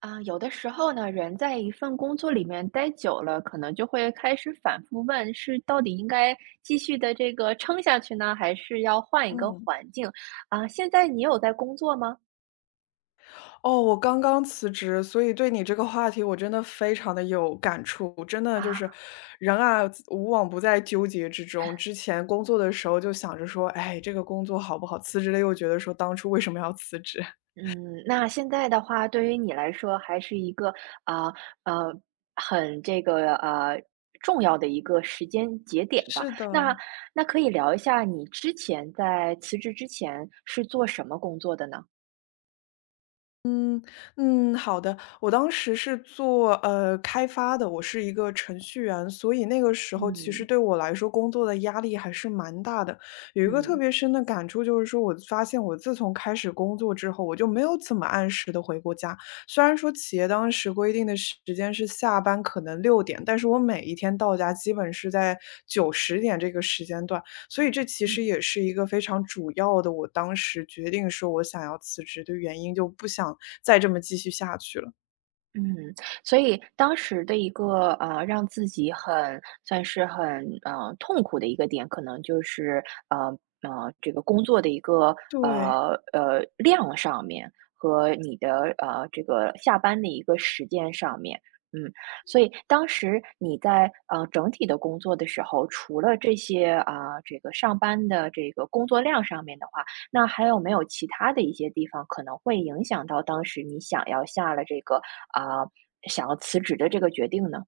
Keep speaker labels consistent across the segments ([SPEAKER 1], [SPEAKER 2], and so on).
[SPEAKER 1] 啊，有的时候呢，人在一份工作里面待久了，可能就会开始反复问，是到底应该继续的这个撑下去呢，还是要换一个
[SPEAKER 2] 嗯，
[SPEAKER 1] 环境？啊，现在你有在工作吗？
[SPEAKER 2] 哦，我刚刚辞职，所以对你这个话题我真的非常的有感触。真的就
[SPEAKER 1] 啊，
[SPEAKER 2] 是，人啊，无往不在纠结之中。之前工作的时候就想着说，哎，这个工作好不好？辞职了又觉得说，当初为什么要辞职？
[SPEAKER 1] 嗯，那现在的话，对于你来说，还是一个啊呃，很这个重要的一个时间节点吧。
[SPEAKER 2] 是的，
[SPEAKER 1] 那那可以聊一下你之前在辞职之前是做什么工作的呢？
[SPEAKER 2] 嗯嗯，好的。我当时是做开发的，我是一个程序员，所以那个时候其实
[SPEAKER 1] 嗯
[SPEAKER 2] 对我来说工作的压力还是蛮大的。有一个特
[SPEAKER 1] 嗯
[SPEAKER 2] 别深的感触就是说，我发现我自从开始工作之后，我就没有怎么按时的回过家。虽然说企业当时规定的时间是下班可能6点，但是我每一天到家基本是在9、10点这个时间段。所以这其实
[SPEAKER 1] 嗯。
[SPEAKER 2] 也是一个非常主要的，我当时决定说我想要辞职的原因，就不想再这么继续下去了。
[SPEAKER 1] 嗯，所以当时的一个让自己很算是很痛苦的一个点，可能就是呃这个工作的一个
[SPEAKER 2] 对。
[SPEAKER 1] 量上面和你的这个下班的一个时间上面，嗯，所以当时你在整体的工作的时候，除了这些啊、这个上班的这个工作量上面的话，那还有没有其他的一些地方可能会影响到当时你啊，想要辞职的这个决定呢？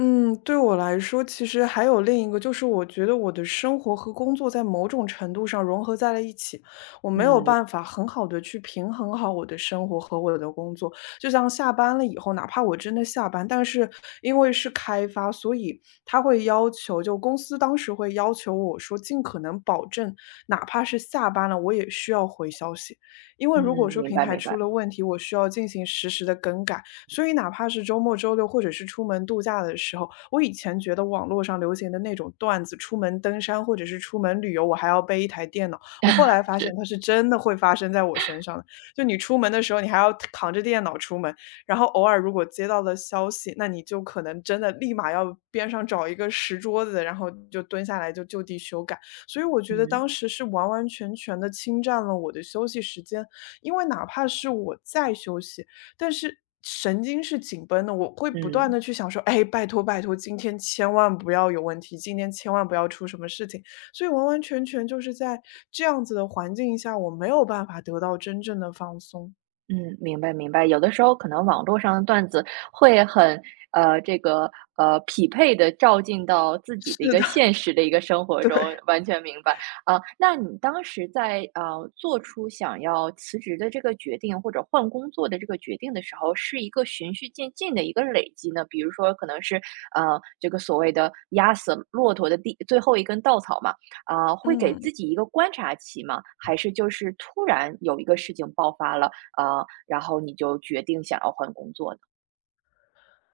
[SPEAKER 2] 嗯，对我来说，其实还有另一个，就是我觉得我的生活和工作在某种程度上融合在了一起，我没有
[SPEAKER 1] 嗯
[SPEAKER 2] 办法很好的去平衡好我的生活和我的工作。就像下班了以后，哪怕我真的下班，但是因为是开发，所以他会要求，就公司当时会要求我说，尽可能保证，哪怕是下班了，我也需要回消息，因
[SPEAKER 1] 嗯，
[SPEAKER 2] 为如果说
[SPEAKER 1] 明
[SPEAKER 2] 平
[SPEAKER 1] 白
[SPEAKER 2] 台
[SPEAKER 1] 明
[SPEAKER 2] 出
[SPEAKER 1] 白，
[SPEAKER 2] 了问题，我需要进行实时的更改。所以哪怕是周末、周六或者是出门度假的时候，我以前觉得网络上流行的那种段子，出门登山或者是出门旅游，我还要背一台电脑，我后来发现它是真的会发生在我身上的。就你出门的时候，你还要扛着电脑出门，然后偶尔如果接到了消息，那你就可能真的立马要边上找一个石桌子，然后就蹲下来就地修改。所以我觉得
[SPEAKER 1] 嗯
[SPEAKER 2] 当时是完完全全的侵占了我的休息时间，因为哪怕是我在休息，但是神经是紧绷的，我会不断
[SPEAKER 1] 嗯。
[SPEAKER 2] 的去想说：“哎，拜托拜托，今天千万不要有问题，今天千万不要出什么事情。”所以完完全全就是在这样子的环境下，我没有办法得到真正的放松。
[SPEAKER 1] 嗯，明白明白。有的时候可能网络上的段子会很呃，这个匹配的照进到自 己的一
[SPEAKER 2] 是
[SPEAKER 1] 个
[SPEAKER 2] 的，
[SPEAKER 1] 现实的一个生活
[SPEAKER 2] 对，
[SPEAKER 1] 中，完全明白。啊，那你当时在，做出想要辞职的这个决定，或者换工作的这个决定的时候，是一个循序渐进的一个累积呢？比如说可能是，这个所谓的压死骆驼的最后一根稻草嘛，啊，会给
[SPEAKER 2] 嗯。
[SPEAKER 1] 自己一个观察期嘛？还是就是突然有一个事情爆发了，然后你就决定想要换工作呢？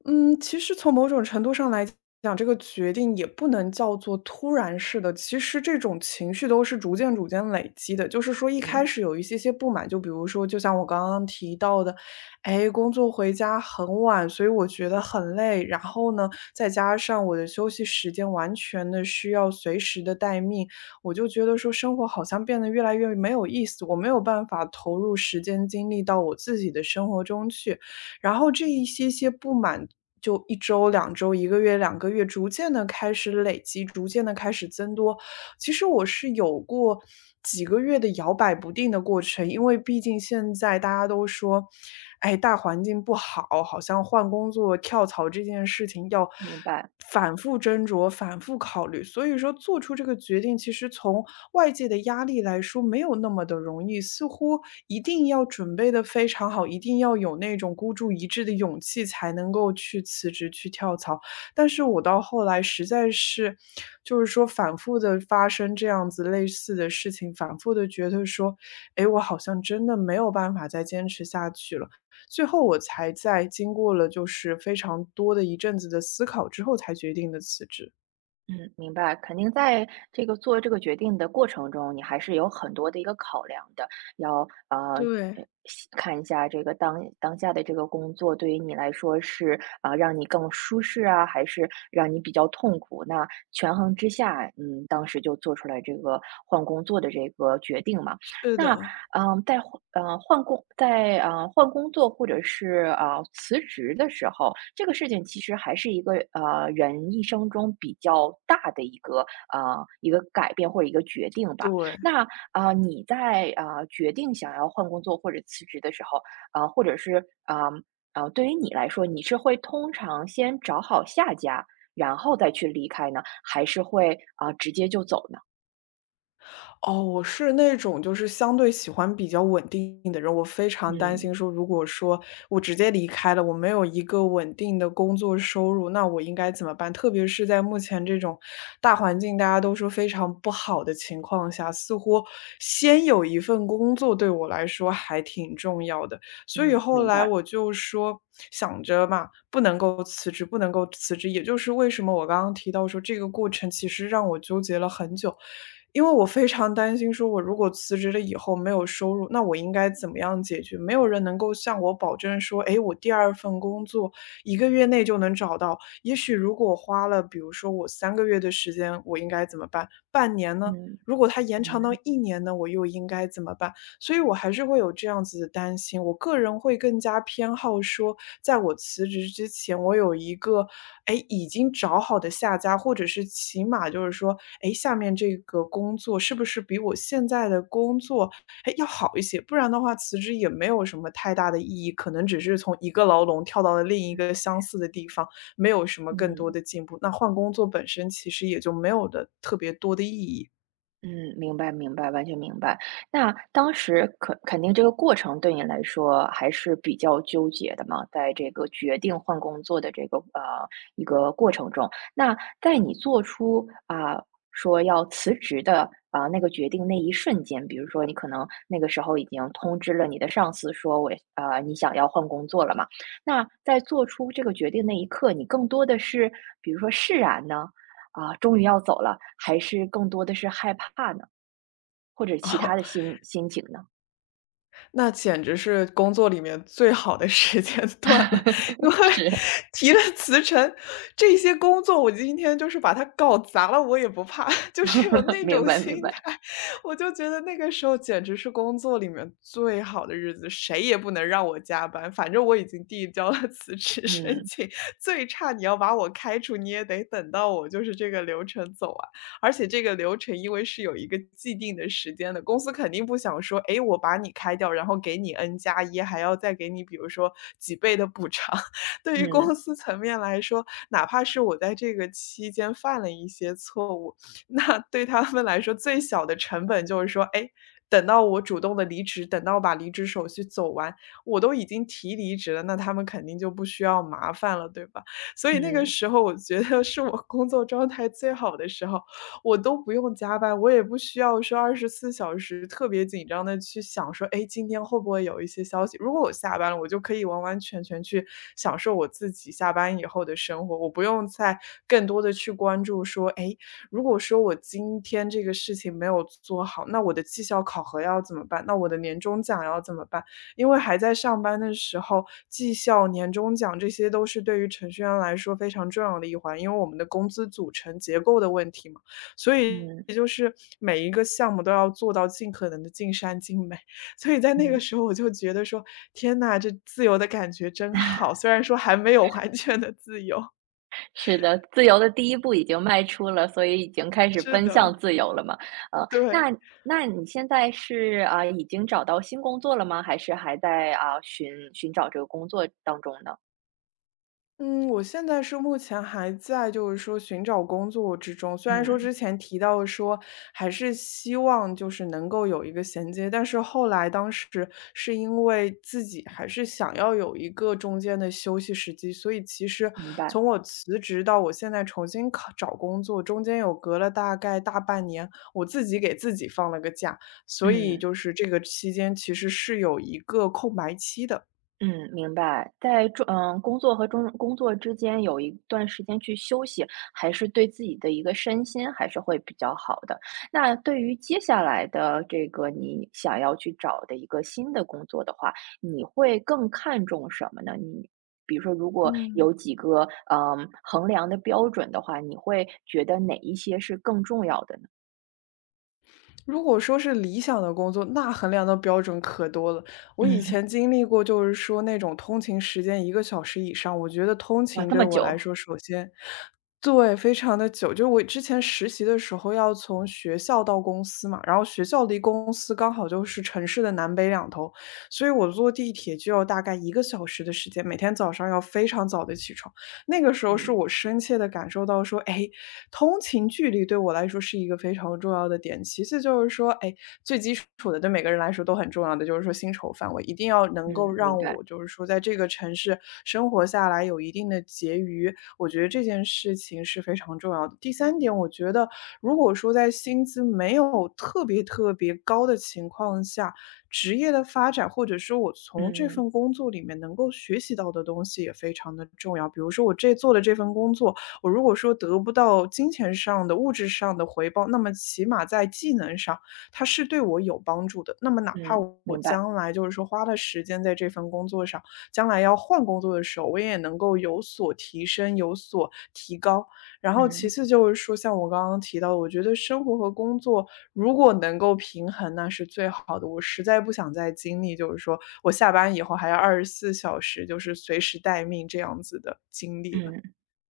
[SPEAKER 2] 嗯，其实从某种程度上来讲，这个决定也不能叫做突然式的。其实这种情绪都是逐渐逐渐累积的。就是说一开
[SPEAKER 1] 嗯，
[SPEAKER 2] 始有一些些不满，就比如说，就像我刚刚提到的，哎，工作回家很晚，所以我觉得很累。然后呢，再加上我的休息时间完全的需要随时的待命，我就觉得说生活好像变得越来越没有意思，我没有办法投入时间精力到我自己的生活中去。然后这一些些不满就一周、2周、一个月、两个月，逐渐的开始累积，逐渐的开始增多。其实我是有过几个月的摇摆不定的过程，因为毕竟现在大家都说，哎，大环境不好，好像换工作、跳槽这件事情要
[SPEAKER 1] 明白，
[SPEAKER 2] 反复斟酌、反复考虑。所以说做出这个决定，其实从外界的压力来说没有那么的容易，似乎一定要准备的非常好，一定要有那种孤注一掷的勇气才能够去辞职、去跳槽。但是我到后来实在是就是说反复的发生这样子类似的事情，反复的觉得说，诶，我好像真的没有办法再坚持下去了。最后我才在经过了就是非常多的一阵子的思考之后才决定的辞职。
[SPEAKER 1] 嗯，明白，肯定在这个做这个决定的过程中，你还是有很多的一个考量的，要呃。
[SPEAKER 2] 对，
[SPEAKER 1] 看一下这个当下的这个工作对于你来说是啊、让你更舒适啊，还是让你比较痛苦？那权衡之下，当时就做出来这个换工作的这个决定嘛。
[SPEAKER 2] 是
[SPEAKER 1] 那
[SPEAKER 2] 的，
[SPEAKER 1] 嗯，在换呃，换工在，呃，换工作或者是，辞职的时候，这个事情其实还是一个，人一生中比较大的一个改变或者一个决定吧。
[SPEAKER 2] 对。
[SPEAKER 1] 那，啊呃你在，啊呃决定想要换工作或者辞职的时候，啊，或者是，啊啊对于你来说，你是会通常先找好下家，然后再去离开呢？还是会，啊，直接就走呢？
[SPEAKER 2] 哦，我是那种就是相对喜欢比较稳定的人，我非常担心
[SPEAKER 1] 嗯，
[SPEAKER 2] 说，如果说我直接离开了，我没有一个稳定的工作收入，那我应该怎么办？特别是在目前这种大环境大家都说非常不好的情况下，似乎先有一份工作对我来说还挺重要的。所以
[SPEAKER 1] 嗯，
[SPEAKER 2] 后
[SPEAKER 1] 明
[SPEAKER 2] 来
[SPEAKER 1] 白，
[SPEAKER 2] 我就说想着嘛，不能够辞职，不能够辞职，也就是为什么我刚刚提到说这个过程其实让我纠结了很久，因为我非常担心说我如果辞职了以后没有收入，那我应该怎么样解决？没有人能够向我保证说，诶，我第二份工作一个月内就能找到。也许如果花了，比如说我3个月的时间，我应该怎么办？半年呢？
[SPEAKER 1] 嗯，
[SPEAKER 2] 如果它延长到
[SPEAKER 1] 嗯，
[SPEAKER 2] 一年呢，我又应该怎么办？所以我还是会有这样子的担心。我个人会更加偏好说，在我辞职之前，我有一个哎已经找好的下家，或者是起码就是说，哎下面这个工作是不是比我现在的工作哎要好一些？不然的话，辞职也没有什么太大的意义，可能只是从一个牢笼跳到了另一个相似的地方，没有什么更多
[SPEAKER 1] 嗯。
[SPEAKER 2] 的进步。那换工作本身其实也就没有的特别多的意义。
[SPEAKER 1] 嗯，明白明白，完全明白。那当时肯定这个过程对你来说还是比较纠结的嘛，在这个决定换工作的这个一个过程中，那在你做出啊、说要辞职的啊、那个决定那一瞬间，比如说你可能那个时候已经通知了你的上司说你想要换工作了嘛，那在做出这个决定那一刻，你更多的是比如说释然呢？啊，终于要走了，还是更多的是害怕呢？或者其他的 心情呢？
[SPEAKER 2] 那简直是工作里面最好的时间 段了，因为
[SPEAKER 1] 是，
[SPEAKER 2] 提了辞呈，这些工作我今天就是把它搞砸了，我也不怕，就是有 那
[SPEAKER 1] 明
[SPEAKER 2] 种
[SPEAKER 1] 白明
[SPEAKER 2] 心
[SPEAKER 1] 白。
[SPEAKER 2] 态。我就觉得那个时候简直是工作里面最好的日子，谁也不能让我加班，反正我已经递交了 辞职申
[SPEAKER 1] 嗯
[SPEAKER 2] 请，最差你要把我开除，你也得等到我就是这个流程走完。而且这个流程因为是有一个既定的时间的，公司肯定不想说，诶，我把你开掉，然后给你 N 加一，还要再给你比如说几倍的补偿。对于
[SPEAKER 1] 嗯
[SPEAKER 2] 公司层面来说，哪怕是我在这个期间犯了一些错误，那对他们来说最小的成本就是说，诶，等到我主动的离职，等到把离职手续走完，我都已经提离职了，那他们肯定就不需要麻烦了，对吧？所以那个
[SPEAKER 1] 嗯
[SPEAKER 2] 时候我觉得是我工作状态最好的时候，我都不用加班，我也不需要说24小时特别紧张的去想说，哎，今天会不会有一些消息？如果我下班了，我就可以完完全全去享受我自己下班以后的生活，我不用再更多的去关注说，哎，如果说我今天这个事情没有做好，那我的绩效考核要怎么办？那我的年终奖要怎么办？因为还在上班的时候，绩效、年终奖这些都是对于程序员来说非常重要的一环，因为我们的工资组成结构的问题嘛。所以
[SPEAKER 1] 嗯
[SPEAKER 2] 就是每一个项目都要做到尽可能的尽善尽美。所以在那个
[SPEAKER 1] 嗯，
[SPEAKER 2] 时候我就觉得说：“天呐，这自由的感觉真好。”虽然说还没有完全的自由。
[SPEAKER 1] 是的，自由的第一步已经迈出了，所以已经开始
[SPEAKER 2] 是
[SPEAKER 1] 奔
[SPEAKER 2] 的，
[SPEAKER 1] 向自由了嘛。呃，
[SPEAKER 2] 对。
[SPEAKER 1] 那那你现在是啊，已经找到新工作了吗？还是还在啊寻找这个工作当中呢？
[SPEAKER 2] 嗯，我现在是目前还在就是说寻找工作之中，虽然说
[SPEAKER 1] 嗯，
[SPEAKER 2] 之前提到说还是希望就是能够有一个衔接，但是后来当时是因为自己还是想要有一个中间的休息时机，所以其实
[SPEAKER 1] 明白。
[SPEAKER 2] 从我辞职到我现在重新考找工作，中间有隔了大概大半年，我自己给自己放了个假，所以
[SPEAKER 1] 嗯。
[SPEAKER 2] 就是这个期间其实是有一个空白期的。
[SPEAKER 1] 嗯，明白。在中嗯，工作和中工作之间有一段时间去休息，还是对自己的一个身心还是会比较好的。那对于接下来的这个你想要去找的一个新的工作的话，你会更看重什么呢？你比如说，如果
[SPEAKER 2] 嗯。
[SPEAKER 1] 有几个衡量的标准的话，你会觉得哪一些是更重要的呢？
[SPEAKER 2] 如果说是理想的工作，那衡量的标准可多了。我
[SPEAKER 1] 嗯，
[SPEAKER 2] 以前经历过，就是说那种通勤时间1个小时以上，我觉得通
[SPEAKER 1] 哇，
[SPEAKER 2] 勤
[SPEAKER 1] 这
[SPEAKER 2] 对
[SPEAKER 1] 么
[SPEAKER 2] 我来
[SPEAKER 1] 久，
[SPEAKER 2] 说，首先，对，非常的久。就是我之前实习的时候，要从学校到公司嘛，然后学校离公司刚好就是城市的南北两头，所以我坐地铁就要大概1个小时的时间，每天早上要非常早的起床。那个时候是
[SPEAKER 1] 嗯
[SPEAKER 2] 我深切的感受到说，哎，通勤距离对我来说是一个非常重要的点。其次就是说，哎，最基础的对每个人来说都很重要的，就是说薪酬范围，一定要能够
[SPEAKER 1] 嗯，明
[SPEAKER 2] 让
[SPEAKER 1] 白，
[SPEAKER 2] 我就是说在这个城市生活下来有一定的结余，我觉得这件事情是非常重要的。第三点，我觉得如果说在薪资没有特别特别高的情况下，职业的发展，或者说我从这
[SPEAKER 1] 嗯
[SPEAKER 2] 份工作里面能够学习到的东西也非常的重要。比如说我这做的这份工作，我如果说得不到金钱上的、物质上的回报，那么起码在技能上，它是对我有帮助的。那么哪怕
[SPEAKER 1] 嗯，
[SPEAKER 2] 我
[SPEAKER 1] 明白，
[SPEAKER 2] 将来就是说花了时间在这份工作上，将来要换工作的时候，我也能够有所提升、有所提高。然后其
[SPEAKER 1] 嗯
[SPEAKER 2] 次就是说，像我刚刚提到的，我觉得生活和工作如果能够平衡，那是最好的。我实在不想再经历，就是说我下班以后还要24小时，就是随时待命这样子的经历了。
[SPEAKER 1] 嗯。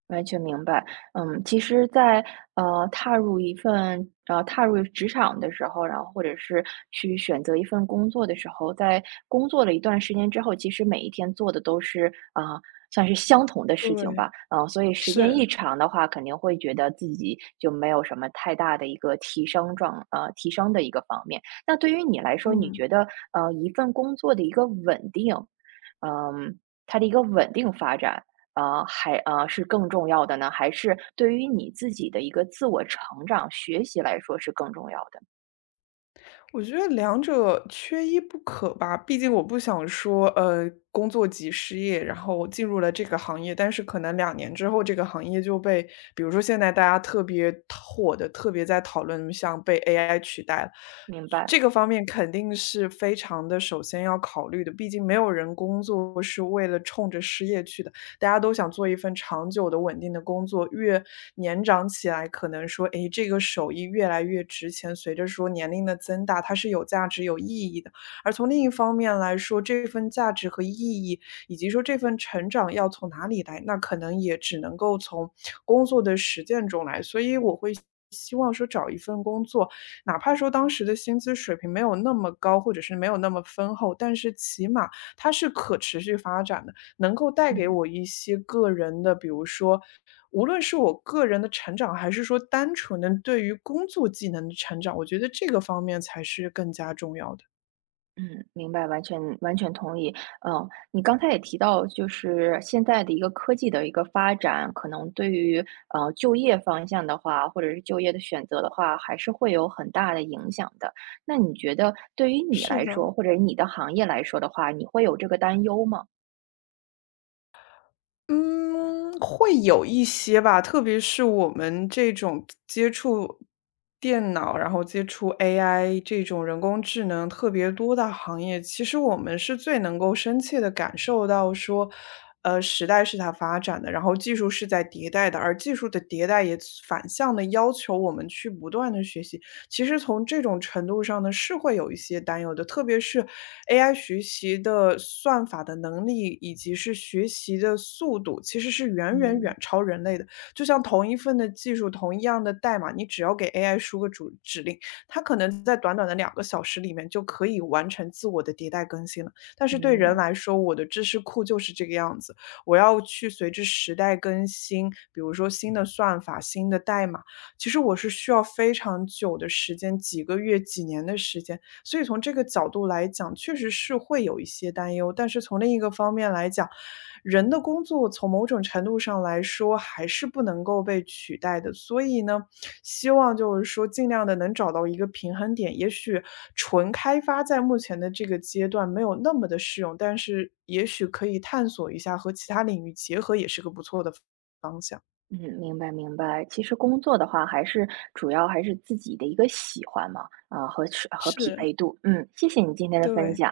[SPEAKER 1] 完全明白，其实在踏入职场的时候，然后或者是去选择一份工作的时候，在工作了一段时间之后，其实每一天做的都是啊、算是相同的事情吧，
[SPEAKER 2] 对，
[SPEAKER 1] 所以时间一
[SPEAKER 2] 是。
[SPEAKER 1] 长的话，肯定会觉得自己就没有什么太大的一个提升的一个方面。那对于你来说，你
[SPEAKER 2] 嗯。
[SPEAKER 1] 觉得一份工作的一个稳定，嗯、它的一个稳定发展。还是更重要的呢？还是对于你自己的一个自我成长、学习来说是更重要的？
[SPEAKER 2] 我觉得两者缺一不可吧，毕竟我不想说，工作即失业，然后我进入了这个行业，但是可能2年之后，这个行业就被，比如说现在大家特别火的，特别在讨论像被 AI 取代了，
[SPEAKER 1] 明白，
[SPEAKER 2] 这个方面肯定是非常的，首先要考虑的，毕竟没有人工作是为了冲着失业去的。大家都想做一份长久的稳定的工作，越年长起来，可能说，诶，这个手艺越来越值钱，随着说年龄的增大，它是有价值、有意义的。而从另一方面来说，这份价值和意义，以及说这份成长要从哪里来，那可能也只能够从工作的实践中来。所以我会希望说找一份工作，哪怕说当时的薪资水平没有那么高，或者是没有那么丰厚，但是起码它是可持续发展的。能够带给
[SPEAKER 1] 嗯
[SPEAKER 2] 我一些个人的，比如说，无论是我个人的成长，还是说单纯的对于工作技能的成长，我觉得这个方面才是更加重要的。
[SPEAKER 1] 嗯，明白，完全完全同意。嗯，你刚才也提到，就是现在的一个科技的一个发展，可能对于就业方向的话，或者是就业的选择的话，还是会有很大的影响的。那你觉得对于你
[SPEAKER 2] 是
[SPEAKER 1] 来说，
[SPEAKER 2] 的。
[SPEAKER 1] 或者你的行业来说的话，你会有这个担忧吗？
[SPEAKER 2] 嗯，会有一些吧，特别是我们这种接触电脑，然后接触 AI 这种人工智能特别多的行业，其实我们是最能够深切的感受到说，时代是它发展的，然后技术是在迭代的，而技术的迭代也反向的要求我们去不断的学习。其实从这种程度上呢，是会有一些担忧的。特别是 AI 学习的算法的能力，以及是学习的速度，其实是远远
[SPEAKER 1] 嗯
[SPEAKER 2] 远超人类的。就像同一份的技术，同一样的代码，你只要给 AI 输个主指令，它可能在短短的2个小时里面就可以完成自我的迭代更新了。但是对人
[SPEAKER 1] 嗯。
[SPEAKER 2] 来说，我的知识库就是这个样子，我要去随着时代更新，比如说新的算法、新的代码，其实我是需要非常久的时间，几个月、几年的时间。所以从这个角度来讲，确实是会有一些担忧。但是从另一个方面来讲，人的工作从某种程度上来说还是不能够被取代的。所以呢，希望就是说尽量的能找到一个平衡点。也许纯开发在目前的这个阶段没有那么的适用，但是也许可以探索一下和其他领域结合，也是个不错的方向。
[SPEAKER 1] 嗯，明白明白。其实工作的话，主要还是自己的一个喜欢嘛，啊、和匹
[SPEAKER 2] 是，
[SPEAKER 1] 配度。嗯，谢谢你今天的分
[SPEAKER 2] 对。
[SPEAKER 1] 享。